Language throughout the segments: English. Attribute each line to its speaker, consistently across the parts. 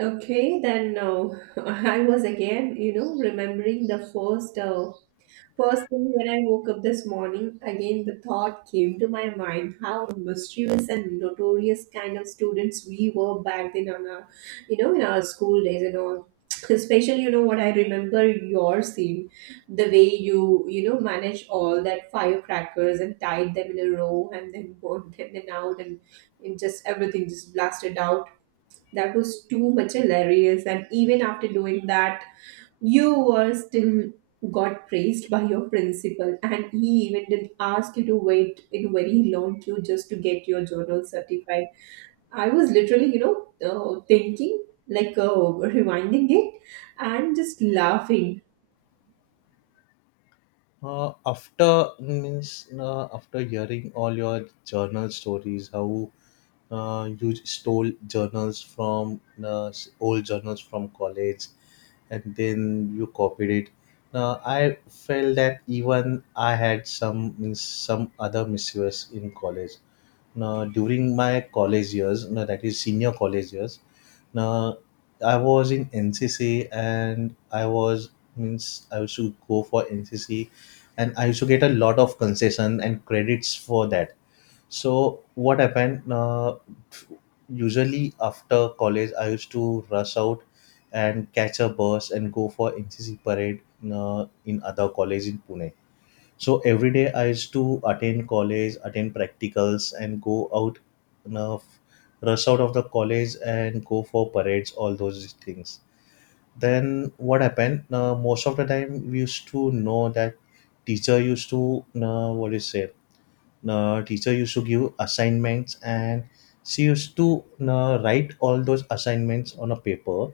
Speaker 1: Okay, then I was, again, you know, remembering the first thing when I woke up this morning. Again, the thought came to my mind how mischievous and notorious kind of students we were back then on in our school days and all. Especially, what I remember, your scene, the way you managed all that firecrackers and tied them in a row and then burned them out, and it just, everything just blasted out. That was too much hilarious. And even after doing that, you were still got praised by your principal, and he even did ask you to wait in very long queue just to get your journal certified. I was literally, thinking, like, rewinding it and just laughing.
Speaker 2: After hearing all your journal stories, how you stole journals from old journals from college and then you copied it, now I felt that even I had some means some other misuse in college. Now during my college years, now that is senior college years, now I was in NCC, and I was means I used to go for NCC, and I used to get a lot of concession and credits for that. So what happened? Usually after college, I used to rush out and catch a bus and go for NCC parade in other college in Pune. So every day I used to attend college, attend practicals, and go out, you know, f- rush out of the college and go for parades, all those things. Then what happened? Most of the time we used to know that teacher used to what do you say? The teacher used to give assignments, and she used to write all those assignments on a paper,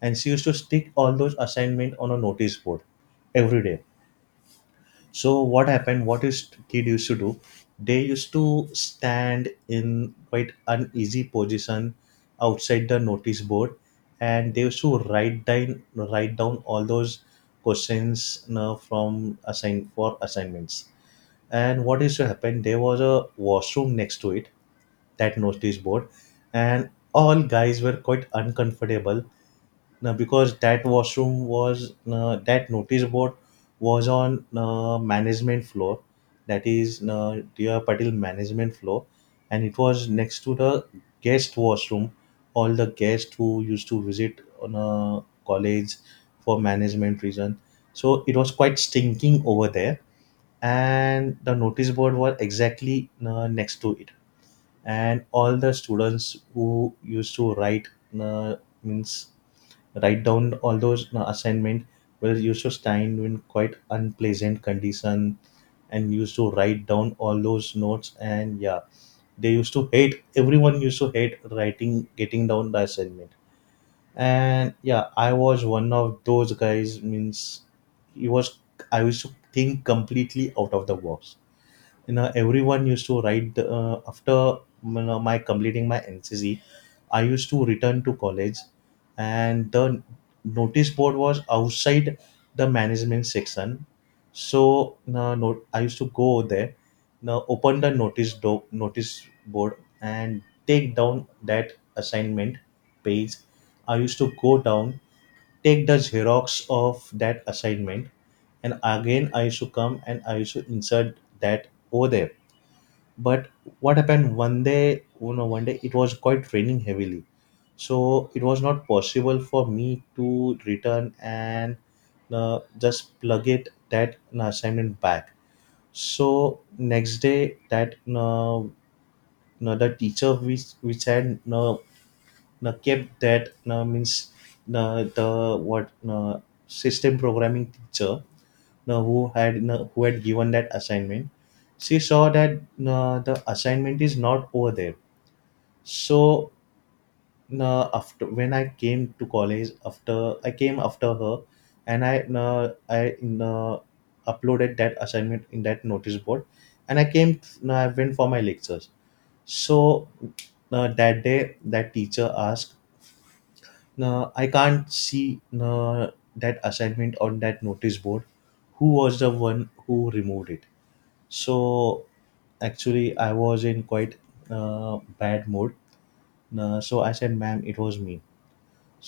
Speaker 2: and she used to stick all those assignments on a notice board every day. So what happened, what is kid used to do, they used to stand in quite uneasy position outside the notice board, and they used to write down, all those questions, you know, from assign, for assignments. And what is to happen? There was a washroom next to it, that notice board, and all guys were quite uncomfortable now because that washroom was that notice board was on management floor, that is Diya Patil management floor, and it was next to the guest washroom. All the guests who used to visit on a college for management reason, so it was quite stinking over there, and the notice board was exactly next to it, and all the students who used to write uh, means write down all those assignment were used to stand in quite unpleasant condition and used to write down all those notes. And yeah, they used to hate, everyone used to hate writing, getting down the assignment. And yeah, I was one of those guys, means he was I used to think completely out of the box. You know, everyone used to write after, you know, my completing my NCC, I used to return to college, and the notice board was outside the management section. So no, no I used to go there, now open the notice board and take down that assignment page. I used to go down, take the Xerox of that assignment, and again I used to come and I used to insert that over there. But what happened, one day, you know, one day it was quite raining heavily, so it was not possible for me to return and just plug it, that, you know, assignment back. So next day, that no, the teacher, which had no no kept that no means no the what no system programming teacher, know, who had, you know, who had given that assignment, she saw that the assignment is not over there. So after, when I came to college, after I came after her, and I uh, uploaded that assignment in that notice board, and I came, I went for my lectures. So that day that teacher asked, "I can't see that assignment on that notice board. Who was the one who removed it?" So actually, I was in quite bad mood. So I said, "Ma'am, it was me."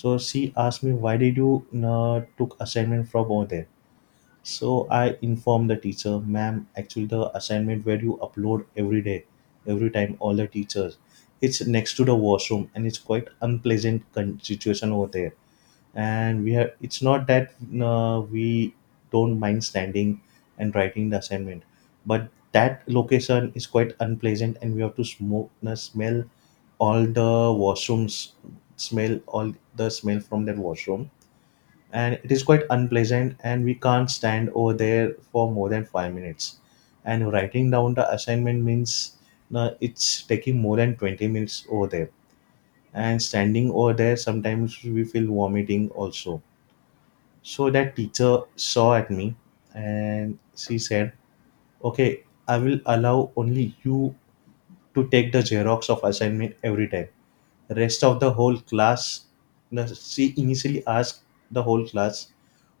Speaker 2: So she asked me, "Why did you took assignment from over there?" So I informed the teacher, "Ma'am, actually the assignment where you upload every day, every time, all the teachers, it's next to the washroom, and it's quite unpleasant situation over there. And we have, it's not that we don't mind standing and writing the assignment, but that location is quite unpleasant, and we have to smoke, smell all the washrooms, smell all the smell from that washroom, and it is quite unpleasant, and we can't stand over there for more than 5 minutes and writing down the assignment, means it's taking more than 20 minutes over there, and standing over there sometimes we feel vomiting also." So that teacher saw at me and she said, "Okay, I will allow only you to take the Xerox of assignment every time. Rest of the whole class," no, she initially asked the whole class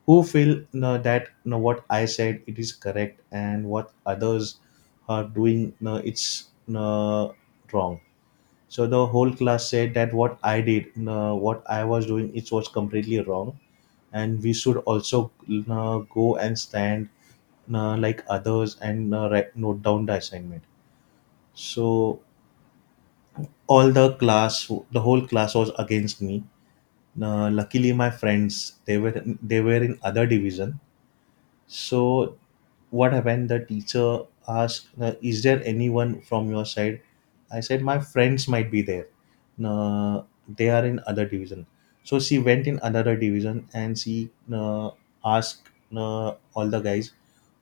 Speaker 2: who feel, no, that, no, what I said it is correct, and what others are doing, no, it's, no, wrong. So the whole class said that what I did, no, what I was doing, it was completely wrong, and we should also go and stand like others, and write, note down the assignment. So all the class, the whole class was against me. Luckily, my friends, they were in other division. So what happened, the teacher asked, "Is there anyone from your side?" I said, "My friends might be there, uh, they are in other division." So she went in another division, and she asked all the guys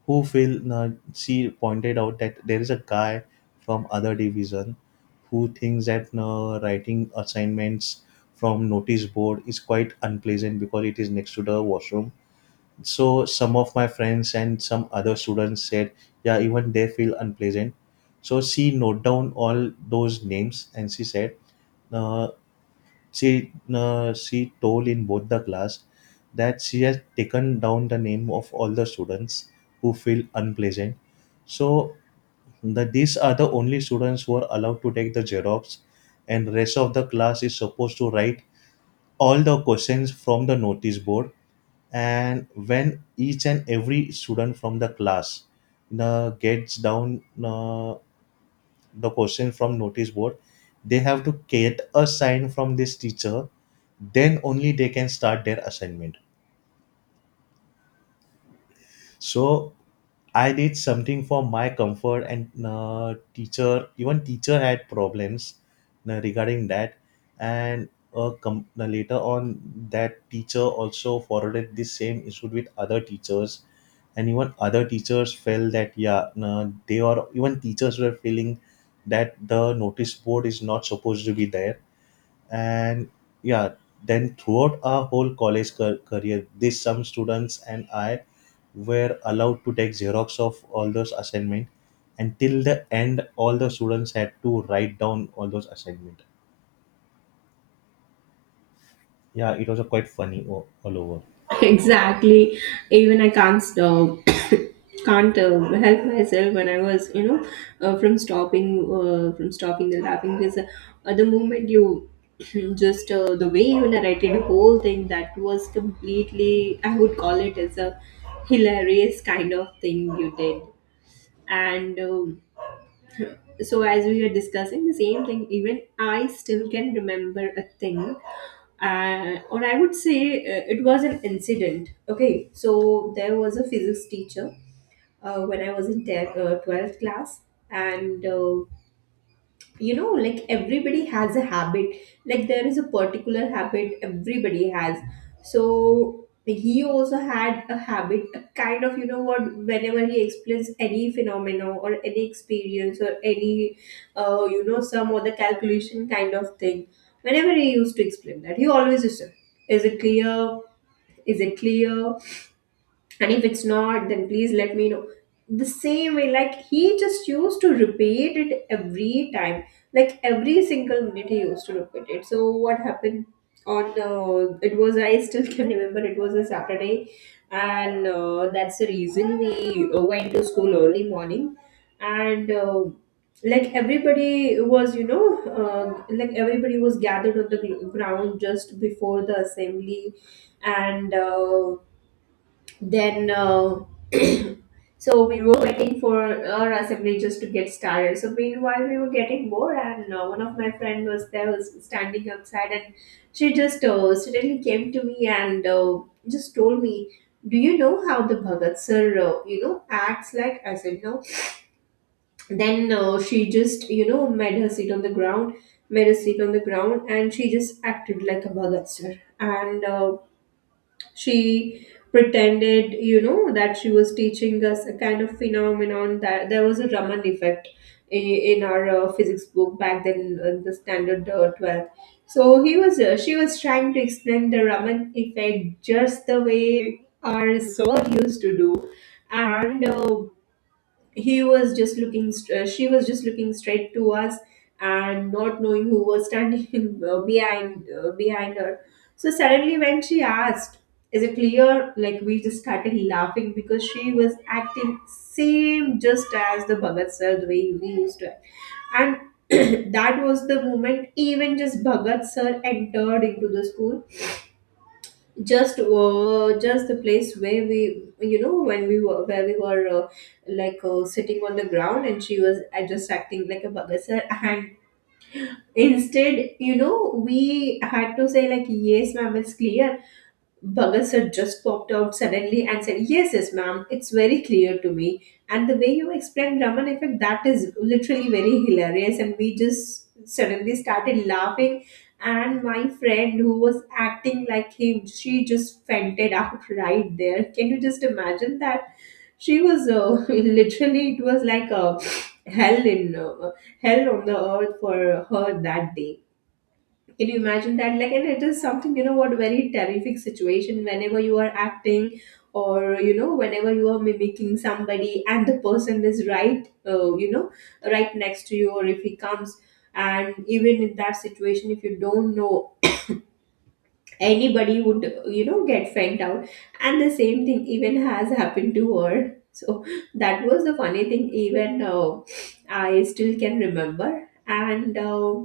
Speaker 2: who Phil Nancy pointed out that there is a guy from other division who thinks that writing assignments from notice board is quite unpleasant because it is next to the washroom. So some of my friends and some other students said, yeah, even they feel unpleasant. So she note down all those names, and she said, uh, she told in both the class that she has taken down the name of all the students who feel unpleasant. So the, these are the only students who are allowed to take the Xerox, and rest of the class is supposed to write all the questions from the notice board. And when each and every student from the class gets down the question from notice board, they have to get a sign from this teacher, then only they can start their assignment. So I did something for my comfort, and teacher, even teacher had problems regarding that. And later on, that teacher also forwarded this same issue with other teachers, and even other teachers felt that, yeah, they are even teachers were feeling that the notice board is not supposed to be there. And yeah, then throughout our whole career, this some students and I were allowed to take Xerox of all those assignment, and till the end, all the students had to write down all those assignment. Yeah, it was a quite funny all over.
Speaker 1: Exactly, even I can't stop. Can't help myself when I was, you know, from stopping the laughing because the moment you just, the way you narrated the whole thing, that was completely, I would call it as a hilarious kind of thing you did. And so as we were discussing the same thing, even I still can remember a thing, or I would say, it was an incident. Okay, so there was a physics teacher when I was in 12th class. And you know, like, everybody has a habit. Like, there is a particular habit everybody has. So he also had a habit, a kind of, you know what, whenever he explains any phenomena or any experience or any you know, some other calculation kind of thing, whenever he used to explain that, he always used to, is it clear, is it clear, and if it's not, then please let me know. The same way, like, he just used to repeat it every time. Like, every single minute he used to repeat it. So what happened? On, it was, I still can remember, it was a Saturday. And that's the reason we went to school early morning. And like, everybody was, you know, like, everybody was gathered on the ground just before the assembly. And then, so we were waiting for our assembly just to get started. So meanwhile we were getting bored, and one of my friend was there, was standing outside, and she just suddenly came to me and just told me, do you know how the Bhagat sir, you know, acts? Like, I said no. Then she just, you know, made her seat on the ground, made a seat on the ground, and she just acted like a Bhagat sir. And she pretended, you know, that she was teaching us a kind of phenomenon, that there was a Raman effect in, our physics book back then, the standard, 12. So he was, she was trying to explain the Raman effect just the way our soul used to do. And he was just she was just looking straight to us, and not knowing who was standing behind her. So suddenly when she asked, is it clear, like, we just started laughing because she was acting same just as the Bhagat sir, the way we used to act. And that was the moment even just Bhagat sir entered into the school, just the place where we, you know, when we were where we were, like, sitting on the ground and she was, just acting like a Bugger sir, and instead, you know, we had to say like, yes ma'am, it's clear. Bhagat sir just popped out suddenly and said, yes, yes, ma'am, it's very clear to me. And the way you explained Raman effect, that is literally very hilarious. And we just suddenly started laughing. And my friend who was acting like him, she just fainted out right there. Can you just imagine that? She was literally, it was like a hell in hell on the earth for her that day. Can you imagine that? Like, and it is something, you know, what, very terrific situation whenever you are acting or, you know, whenever you are mimicking somebody and the person is right, you know, right next to you, or if he comes. And even in that situation, if you don't know, anybody would, you know, get fed out. And the same thing even has happened to her. So that was the funny thing, even, I still can remember. And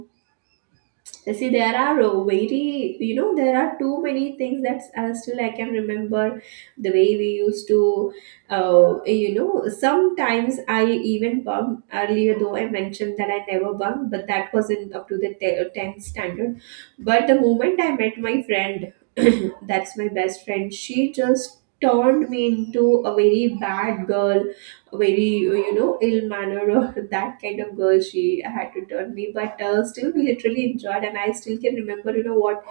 Speaker 1: see, there are, very, you know, there are too many things that, still I can remember, the way we used to, you know, sometimes I even bumped earlier, though I mentioned that I never bumped, but that wasn't up to the 10th standard. But the moment I met my friend, that's my best friend, she just turned me into a very bad girl, very, you know, ill manner or that kind of girl she had to turn me. But still, we literally enjoyed, and I still can remember, you know what,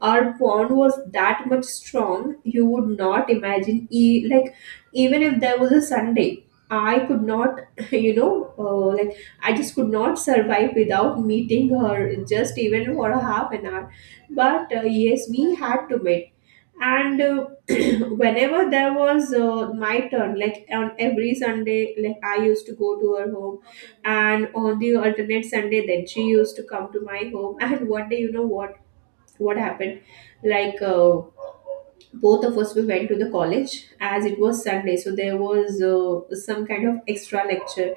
Speaker 1: our bond was that much strong, you would not imagine. Like, even if there was a Sunday, I could not, you know, like, I just could not survive without meeting her, just even for a half an hour. But yes, we had to meet. And whenever there was, my turn, like on every Sunday, like, I used to go to her home, and on the alternate Sunday, then she used to come to my home. And one day, you know what happened? Like, both of us, we went to the college as it was Sunday. So there was some kind of extra lecture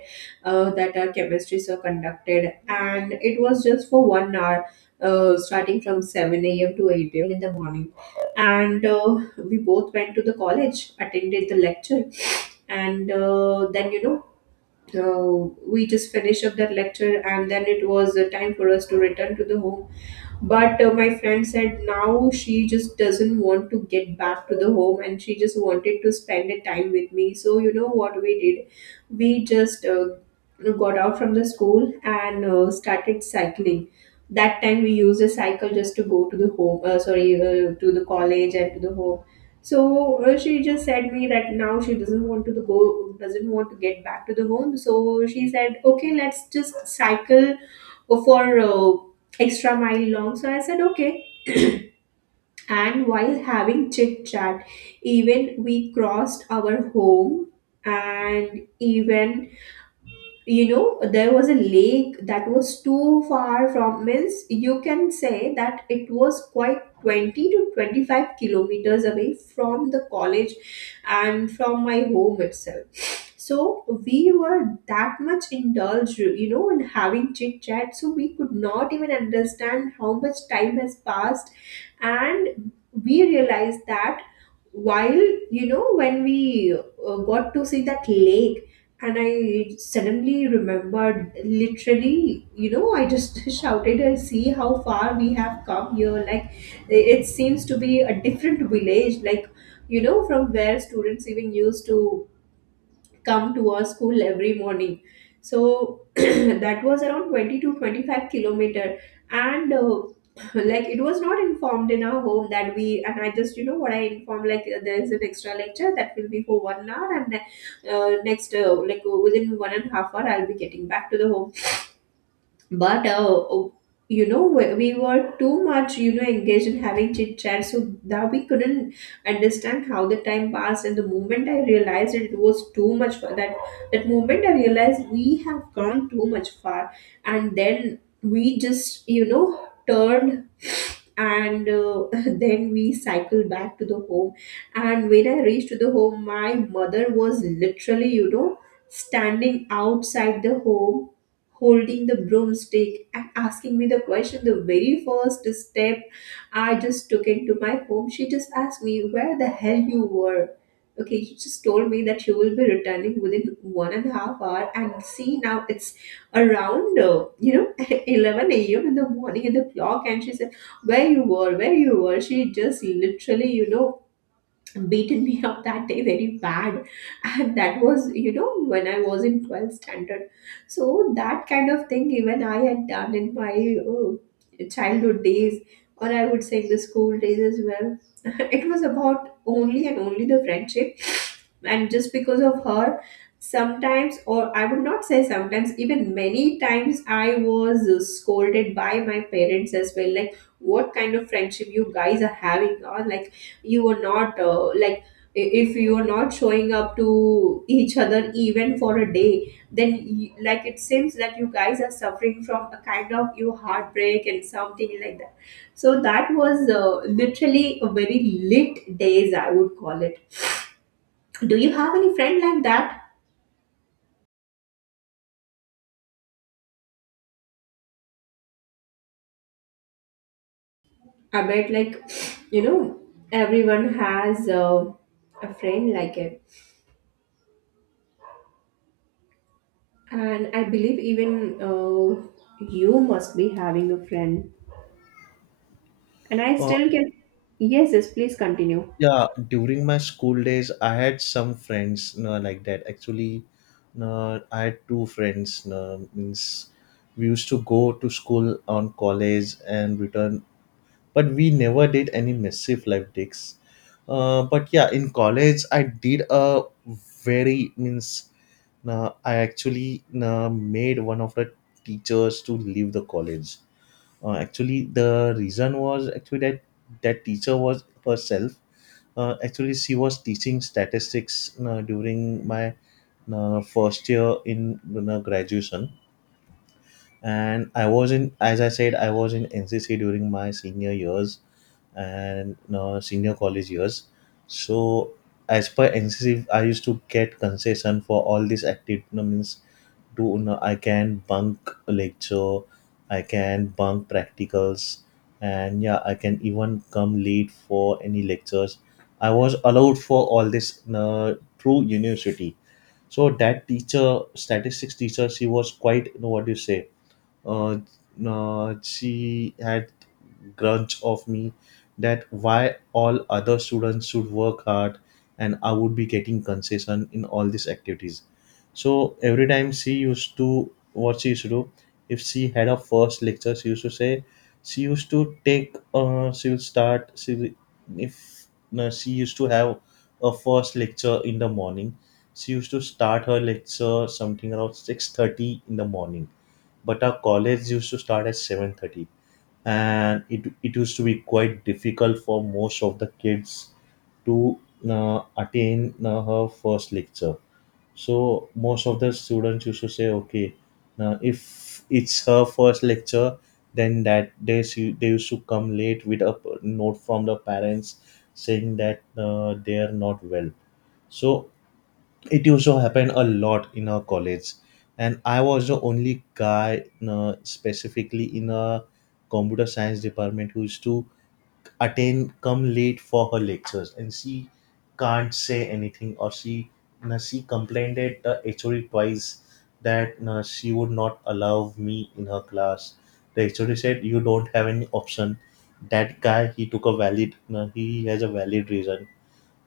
Speaker 1: that our chemistry sir conducted, and it was just for 1 hour, starting from 7 a.m. to 8 a.m. in the morning. And we both went to the college, attended the lecture. And then, you know, we just finished up that lecture, and then it was time for us to return to the home. But my friend said now she just doesn't want to get back to the home, and she just wanted to spend a time with me. So you know what we did? We just got out from the school and started cycling. That time we used a cycle just to go to the home, to the college, and to the home. So she just said me that now she doesn't want to go, doesn't want to get back to the home. So she said, okay, let's just cycle for, extra mile long. So I said, okay. And while having chit chat, even we crossed our home. And even, you know, there was a lake that was too far from, means, you can say that it was quite 20 to 25 kilometers away from the college and from my home itself. So we were that much indulged, you know, in having chit chat, so we could not even understand how much time has passed. And we realized that, while, you know, when we got to see that lake, and I suddenly remembered, literally, you know, I just shouted, and see how far we have come here. Like, it seems to be a different village, like, you know, from where students even used to come to our school every morning. So that was around 20 to 25 kilometer. And like, it was not informed in our home that we and I just, you know what, I informed, like, there is an extra lecture that will be for 1 hour, and next like, within 1.5 hour, I'll be getting back to the home. But oh, you know, we were too much, you know, engaged in having chit chat, so that we couldn't understand how the time passed. And the moment I realized, it was too much for that, that moment I realized we have gone too much far. And then we just, you know, turned, and then we cycled back to the home. And when I reached to the home, my mother was literally, you know, standing outside the home, holding the broomstick, and asking me the question. The very first step I just took into my home, she just asked me, where the hell you were? Okay, she just told me that she will be returning within 1.5 hour, and see, now it's around, you know, 11 a.m in the morning in the clock. And she said, where you were? Where you were? She just literally, you know, beaten me up that day very bad. And that was, you know, when I was in 12th standard. So that kind of thing even I had done in my, uh, childhood days, or I would say the school days as well. It was about only and only the friendship. And just because of her, sometimes, or I would not say sometimes, even many times I was scolded by my parents as well, like, what kind of friendship you guys are having, or like, you were not, like, I- if you are not showing up to each other even for a day, then, like, it seems that you guys are suffering from a kind of, you, heartbreak and something like that. So that was, literally a very lit days, I would call it. Do you have any friend like that? I bet, like, you know, everyone has a friend like it. And I believe, even, you must be having a friend. And I
Speaker 2: uh,
Speaker 1: still can. Yes, yes, please continue.
Speaker 2: yeah, during my school days, I had some friends you like that, actually. No, I had two friends you, means we used to go to school on college and return, but we never did any massive live digs. But yeah, in college, I did a very means I actually made one of the teachers to leave the college. Actually, the reason was actually that that teacher was herself. Actually, she was teaching statistics during my first year in, you know, graduation. And I was in, as I said, I was in NCC during my senior years, and senior college years. So as per NCC, I used to get concession for all these activities. Means Do you know, I can bunk a lecture, I can bunk practicals, and yeah, I can even come late for any lectures. I was allowed for all this through university. So that teacher, statistics teacher, she was quite, you know, what do you say, uh, she had grudge of me that why all other students should work hard and I would be getting concession in all these activities. So every time she used to, what she used to do, if she had a first lecture, she used to say, she used to take, she would start she will- if no, she used to have a first lecture in the morning, she used to start her lecture something around 6:30 in the morning, but our college used to start at 7:30. And it used to be quite difficult for most of the kids to attain her first lecture. So most of the students used to say, okay, now if it's her first lecture, then that they used to come late with a note from the parents saying that they are not well. So it used to happen a lot in our college, and I was the only guy specifically in a computer science department who used to attend come late for her lectures, and she can't say anything. Or she complained at the HOD twice that she would not allow me in her class. The HOD said, "You don't have any option. That guy, he took a valid he has a valid reason.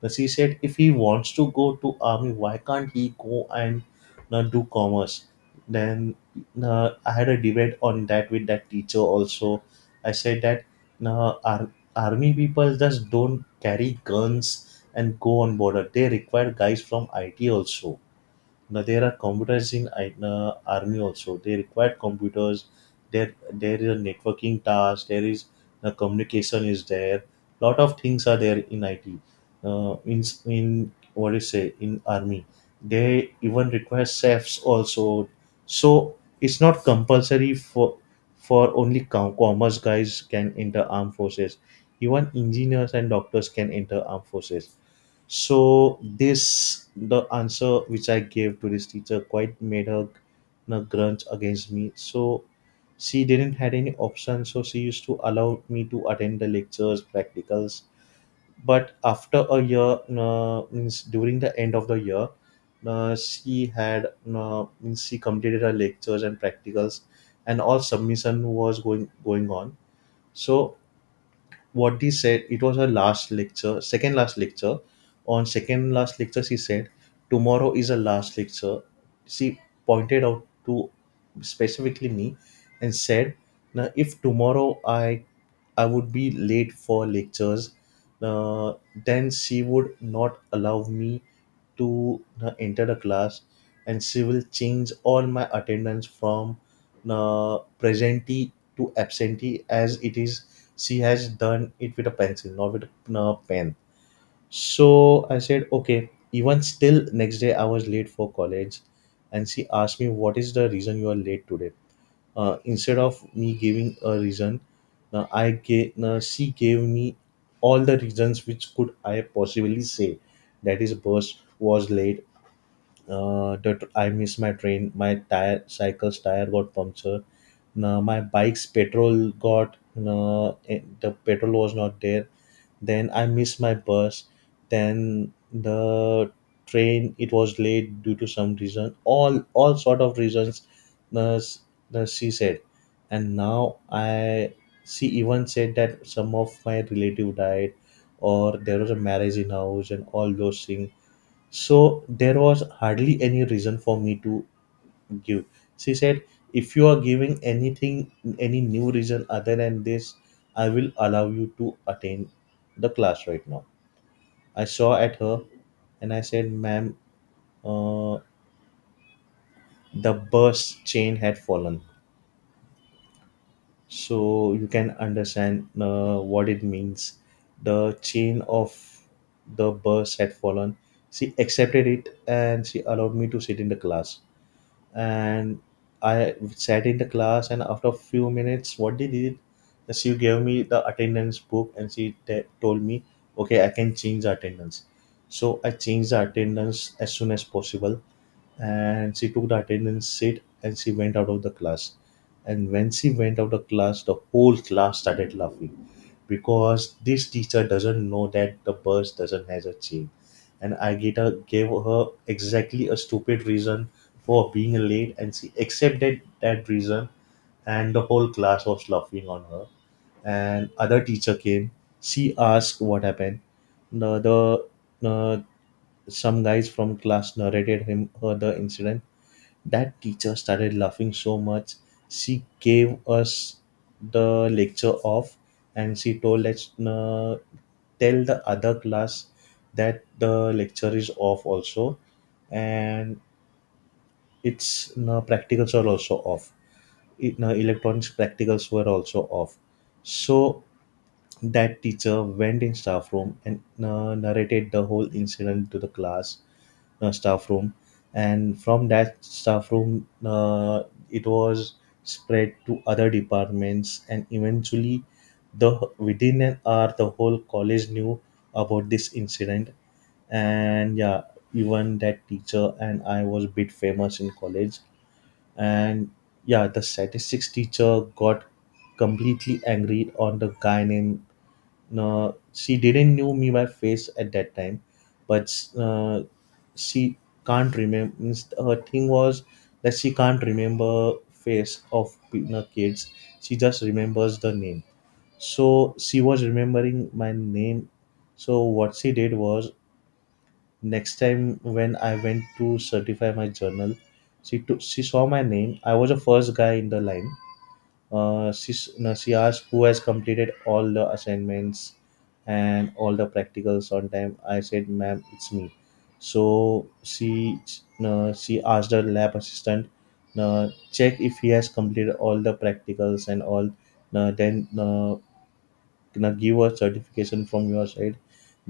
Speaker 2: Plus, he said if he wants to go to army, why can't he go and do commerce? Then I had a debate on that with that teacher also. I said that uh, ar- army people just don't carry guns and go on border. They require guys from IT also. Now there are computers in army also. They require computers. There is a networking task. There is the communication is there. Lot of things are there in IT. In in what do you say in army, they even require chefs also. So it's not compulsory for only commerce guys can enter armed forces. Even engineers and doctors can enter armed forces. So this the answer which I gave to this teacher quite made her grunge against me. So she didn't had any option. So she used to allow me to attend the lectures, practicals. But after a year, means during the end of the year, she had means she completed her lectures and practicals, and all submission was going on. So what he said, it was her last lecture, second last lecture. On second last lecture, she said tomorrow is a last lecture. She pointed out to specifically me and said, now if tomorrow I would be late for lectures, uh, then she would not allow me to enter the class, and she will change all my attendance from na presentee to absentee. As it is, she has done it with a pencil, not with a pen. So I said, okay. Even still, next day I was late for college, and she asked me, what is the reason you are late today? Instead of me giving a reason, now she gave me all the reasons which could I possibly say. That is, bus was late, that I missed my train. My tire, cycle's tire got punctured. Now my bike's petrol got, no, the petrol was not there. Then I missed my bus. Then the train, it was late due to some reason. All sort of reasons. Uh, s- she said, and now I, she even said that some of my relative died, or there was a marriage in house and all those things. So there was hardly any reason for me to give. She said, if you are giving anything, any new reason other than this, I will allow you to attend the class right now. I saw at her and I said, ma'am, uh, the bus chain had fallen. So you can understand what it means. The chain of the bus had fallen. She accepted it and she allowed me to sit in the class. And I sat in the class. And after a few minutes, what they did, she gave me the attendance book and she told me, okay, I can change the attendance. So I changed the attendance as soon as possible, and she took the attendance sheet and she went out of the class. And when she went out of the class, the whole class started laughing, because this teacher doesn't know that the bus doesn't has a chain, and I gave her exactly a stupid reason for being late, and she accepted that reason, and the whole class was laughing on her. And other teacher came, she asked what happened. The, the Some guys from class narrated him her the incident. That teacher started laughing so much, she gave us the lecture off, and she told us, tell the other class that the lecture is off also, and practicals are also off. Electronics practicals were also off. So that teacher went in staff room and narrated the whole incident to the class, staff room, and from that staff room, it was spread to other departments, and eventually, the within an hour, the whole college knew about this incident. And yeah, even that teacher and I was a bit famous in college. And yeah, the statistics teacher got completely angry on the guy named, she didn't knew me by face at that time. But uh, she can't remember, her thing was that she can't remember face of kids. She just remembers the name. So she was remembering my name. So what she did was, next time when I went to certify my journal, she saw my name. I was the first guy in the line. No, she asked, who has completed all the assignments and all the practicals on time? I said, "Ma'am, it's me." So she, no, she asked her lab assistant, no, check if he has completed all the practicals and all. No, then no, not give a certification from your side,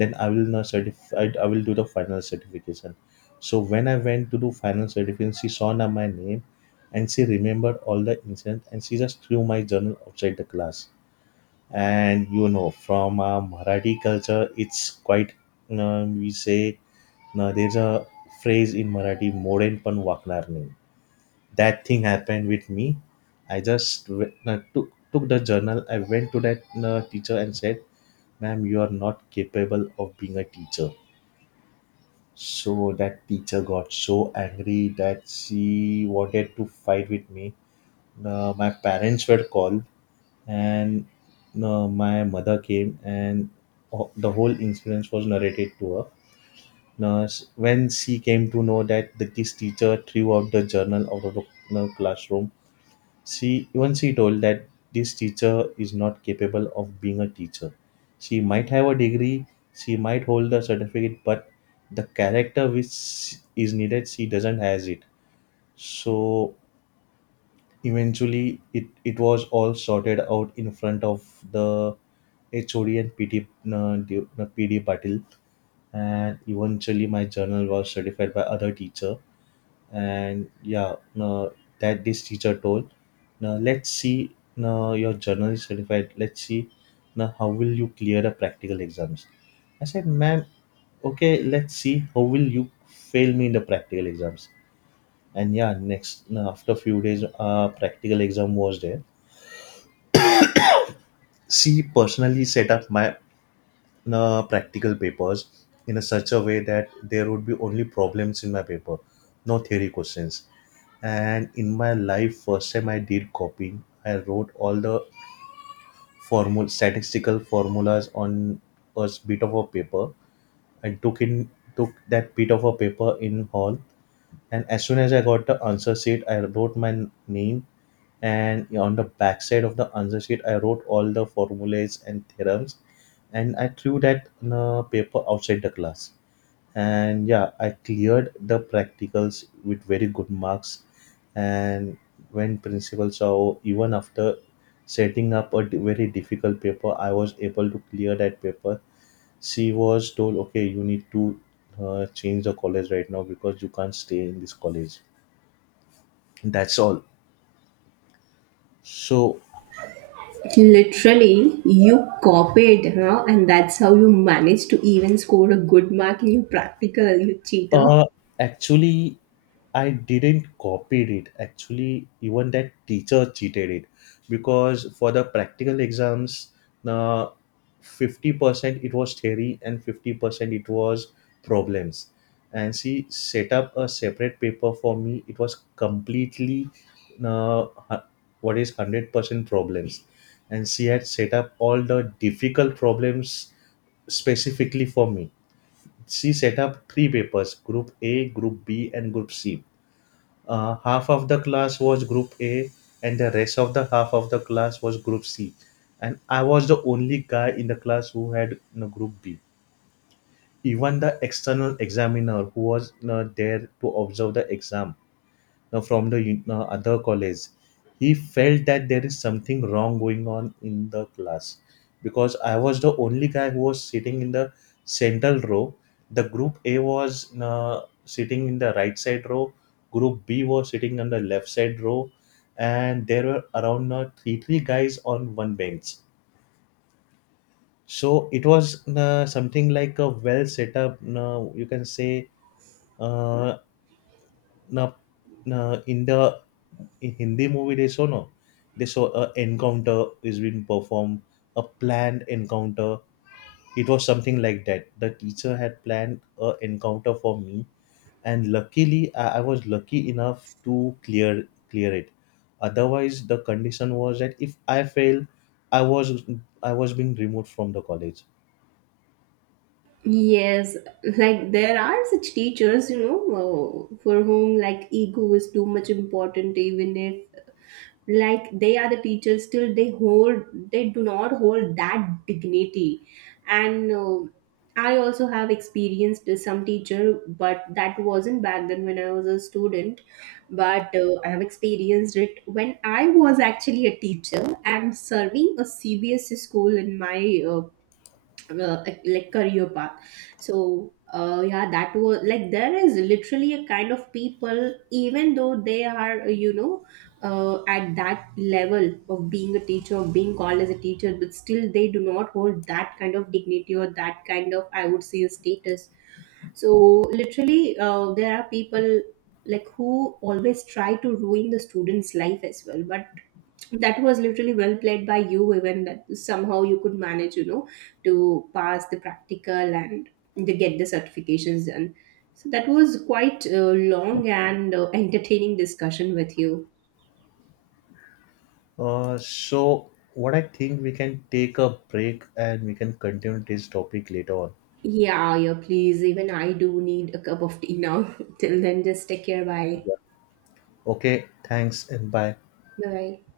Speaker 2: then I will not certify, I will do the final certification. So when I went to do final certification, she saw now my name, and she remembered all the incident, and she just threw my journal outside the class. And you know, from Marathi culture, it's quite we say, there's a phrase in Marathi, moren pan vaknar nahi. That thing happened with me. I just took the journal. I went to that teacher and said, ma'am, you are not capable of being a teacher. So that teacher got so angry that she wanted to fight with me. My parents were called, and my mother came, and the whole incident was narrated to her. Now, s- when she came to know that the this teacher threw out the journal out of the classroom, she told that this teacher is not capable of being a teacher. She might have a degree, she might hold a certificate, but the character which is needed, she doesn't has it. So eventually, it was all sorted out in front of the HOD and PD PD Patil, and eventually my journal was certified by other teacher. And yeah, no, that this teacher told, now let's see, now your journal is certified, let's see now how will you clear the practical exams. I said, ma'am, okay, let's see how will you fail me in the practical exams. And yeah, next now after few days practical exam was there. She personally set up my practical papers in a such a way that there would be only problems in my paper, no theory questions. And in my life first time I did copying, I wrote all the formula, statistical formulas on a bit of a paper. I took in Took that bit of a paper in hall, and as soon as I got the answer sheet, I wrote my name, and on the back side of the answer sheet I wrote all the formulas and theorems, and I threw that in a paper outside the class. And yeah, I cleared the practicals with very good marks. And when principal saw, even after setting up a very difficult paper I was able to clear that paper, she was told, okay, you need to change the college right now because you can't stay in this college. That's all. So
Speaker 1: Literally, you copied, huh? And that's how you managed to even score a good mark in your practical, you cheater.
Speaker 2: Uh, actually, I didn't copied it. Actually, even that teacher cheated it, because for the practical exams, uh, 50% it was theory and 50% it was problems. And she set up a separate paper for me. It was completely uh, hu- what is 100% problems. And she had set up all the difficult problems specifically for me. She set up three papers, Group A, Group B, and Group C. Half of the class was Group A, and the rest of the half of the class was Group C. And I was the only guy in the class who had Group B. Even the external examiner who was there to observe the exam other college, he felt that there is something wrong going on in the class, because I was the only guy who was sitting in the central row. The Group A was sitting in the right side row, Group B was sitting on the left side row, and there were around three guys on one bench. So it was something like a well set up, you can say. uh, now, now in the in Hindi movie they show, no, they show a encounter is being performed, a planned encounter. It was something like that. The teacher had planned a encounter for me, and luckily I was lucky enough to clear it. Otherwise, the condition was that if I fail, I was I was being removed from the college.
Speaker 1: Yes, like, there are such teachers, you know, for whom, like, ego is too much important, even if, like, they are the teachers, still they hold, they do not hold that dignity. And I also have experienced some teacher, but that wasn't back then when I was a student. But I have experienced it when I was actually a teacher and serving a CBSC school in my uh, like, career path. So yeah, that was like, there is literally a kind of people, even though they are, you know, at that level of being a teacher, of being called as a teacher, but still they do not hold that kind of dignity, or that kind of, I would say, status. So, literally, there are people, like, who always try to ruin the students life as well, but that was literally well played by you, even that somehow you could manage, you know, to pass the practical and to get the certifications done. So that was quite a long and entertaining discussion with you.
Speaker 2: So what I think, we can take a break and we can continue this topic later on.
Speaker 1: Yeah, yeah, please, even I do need a cup of tea now. Till then, just take care, bye.
Speaker 2: Okay, thanks and bye.
Speaker 1: Bye.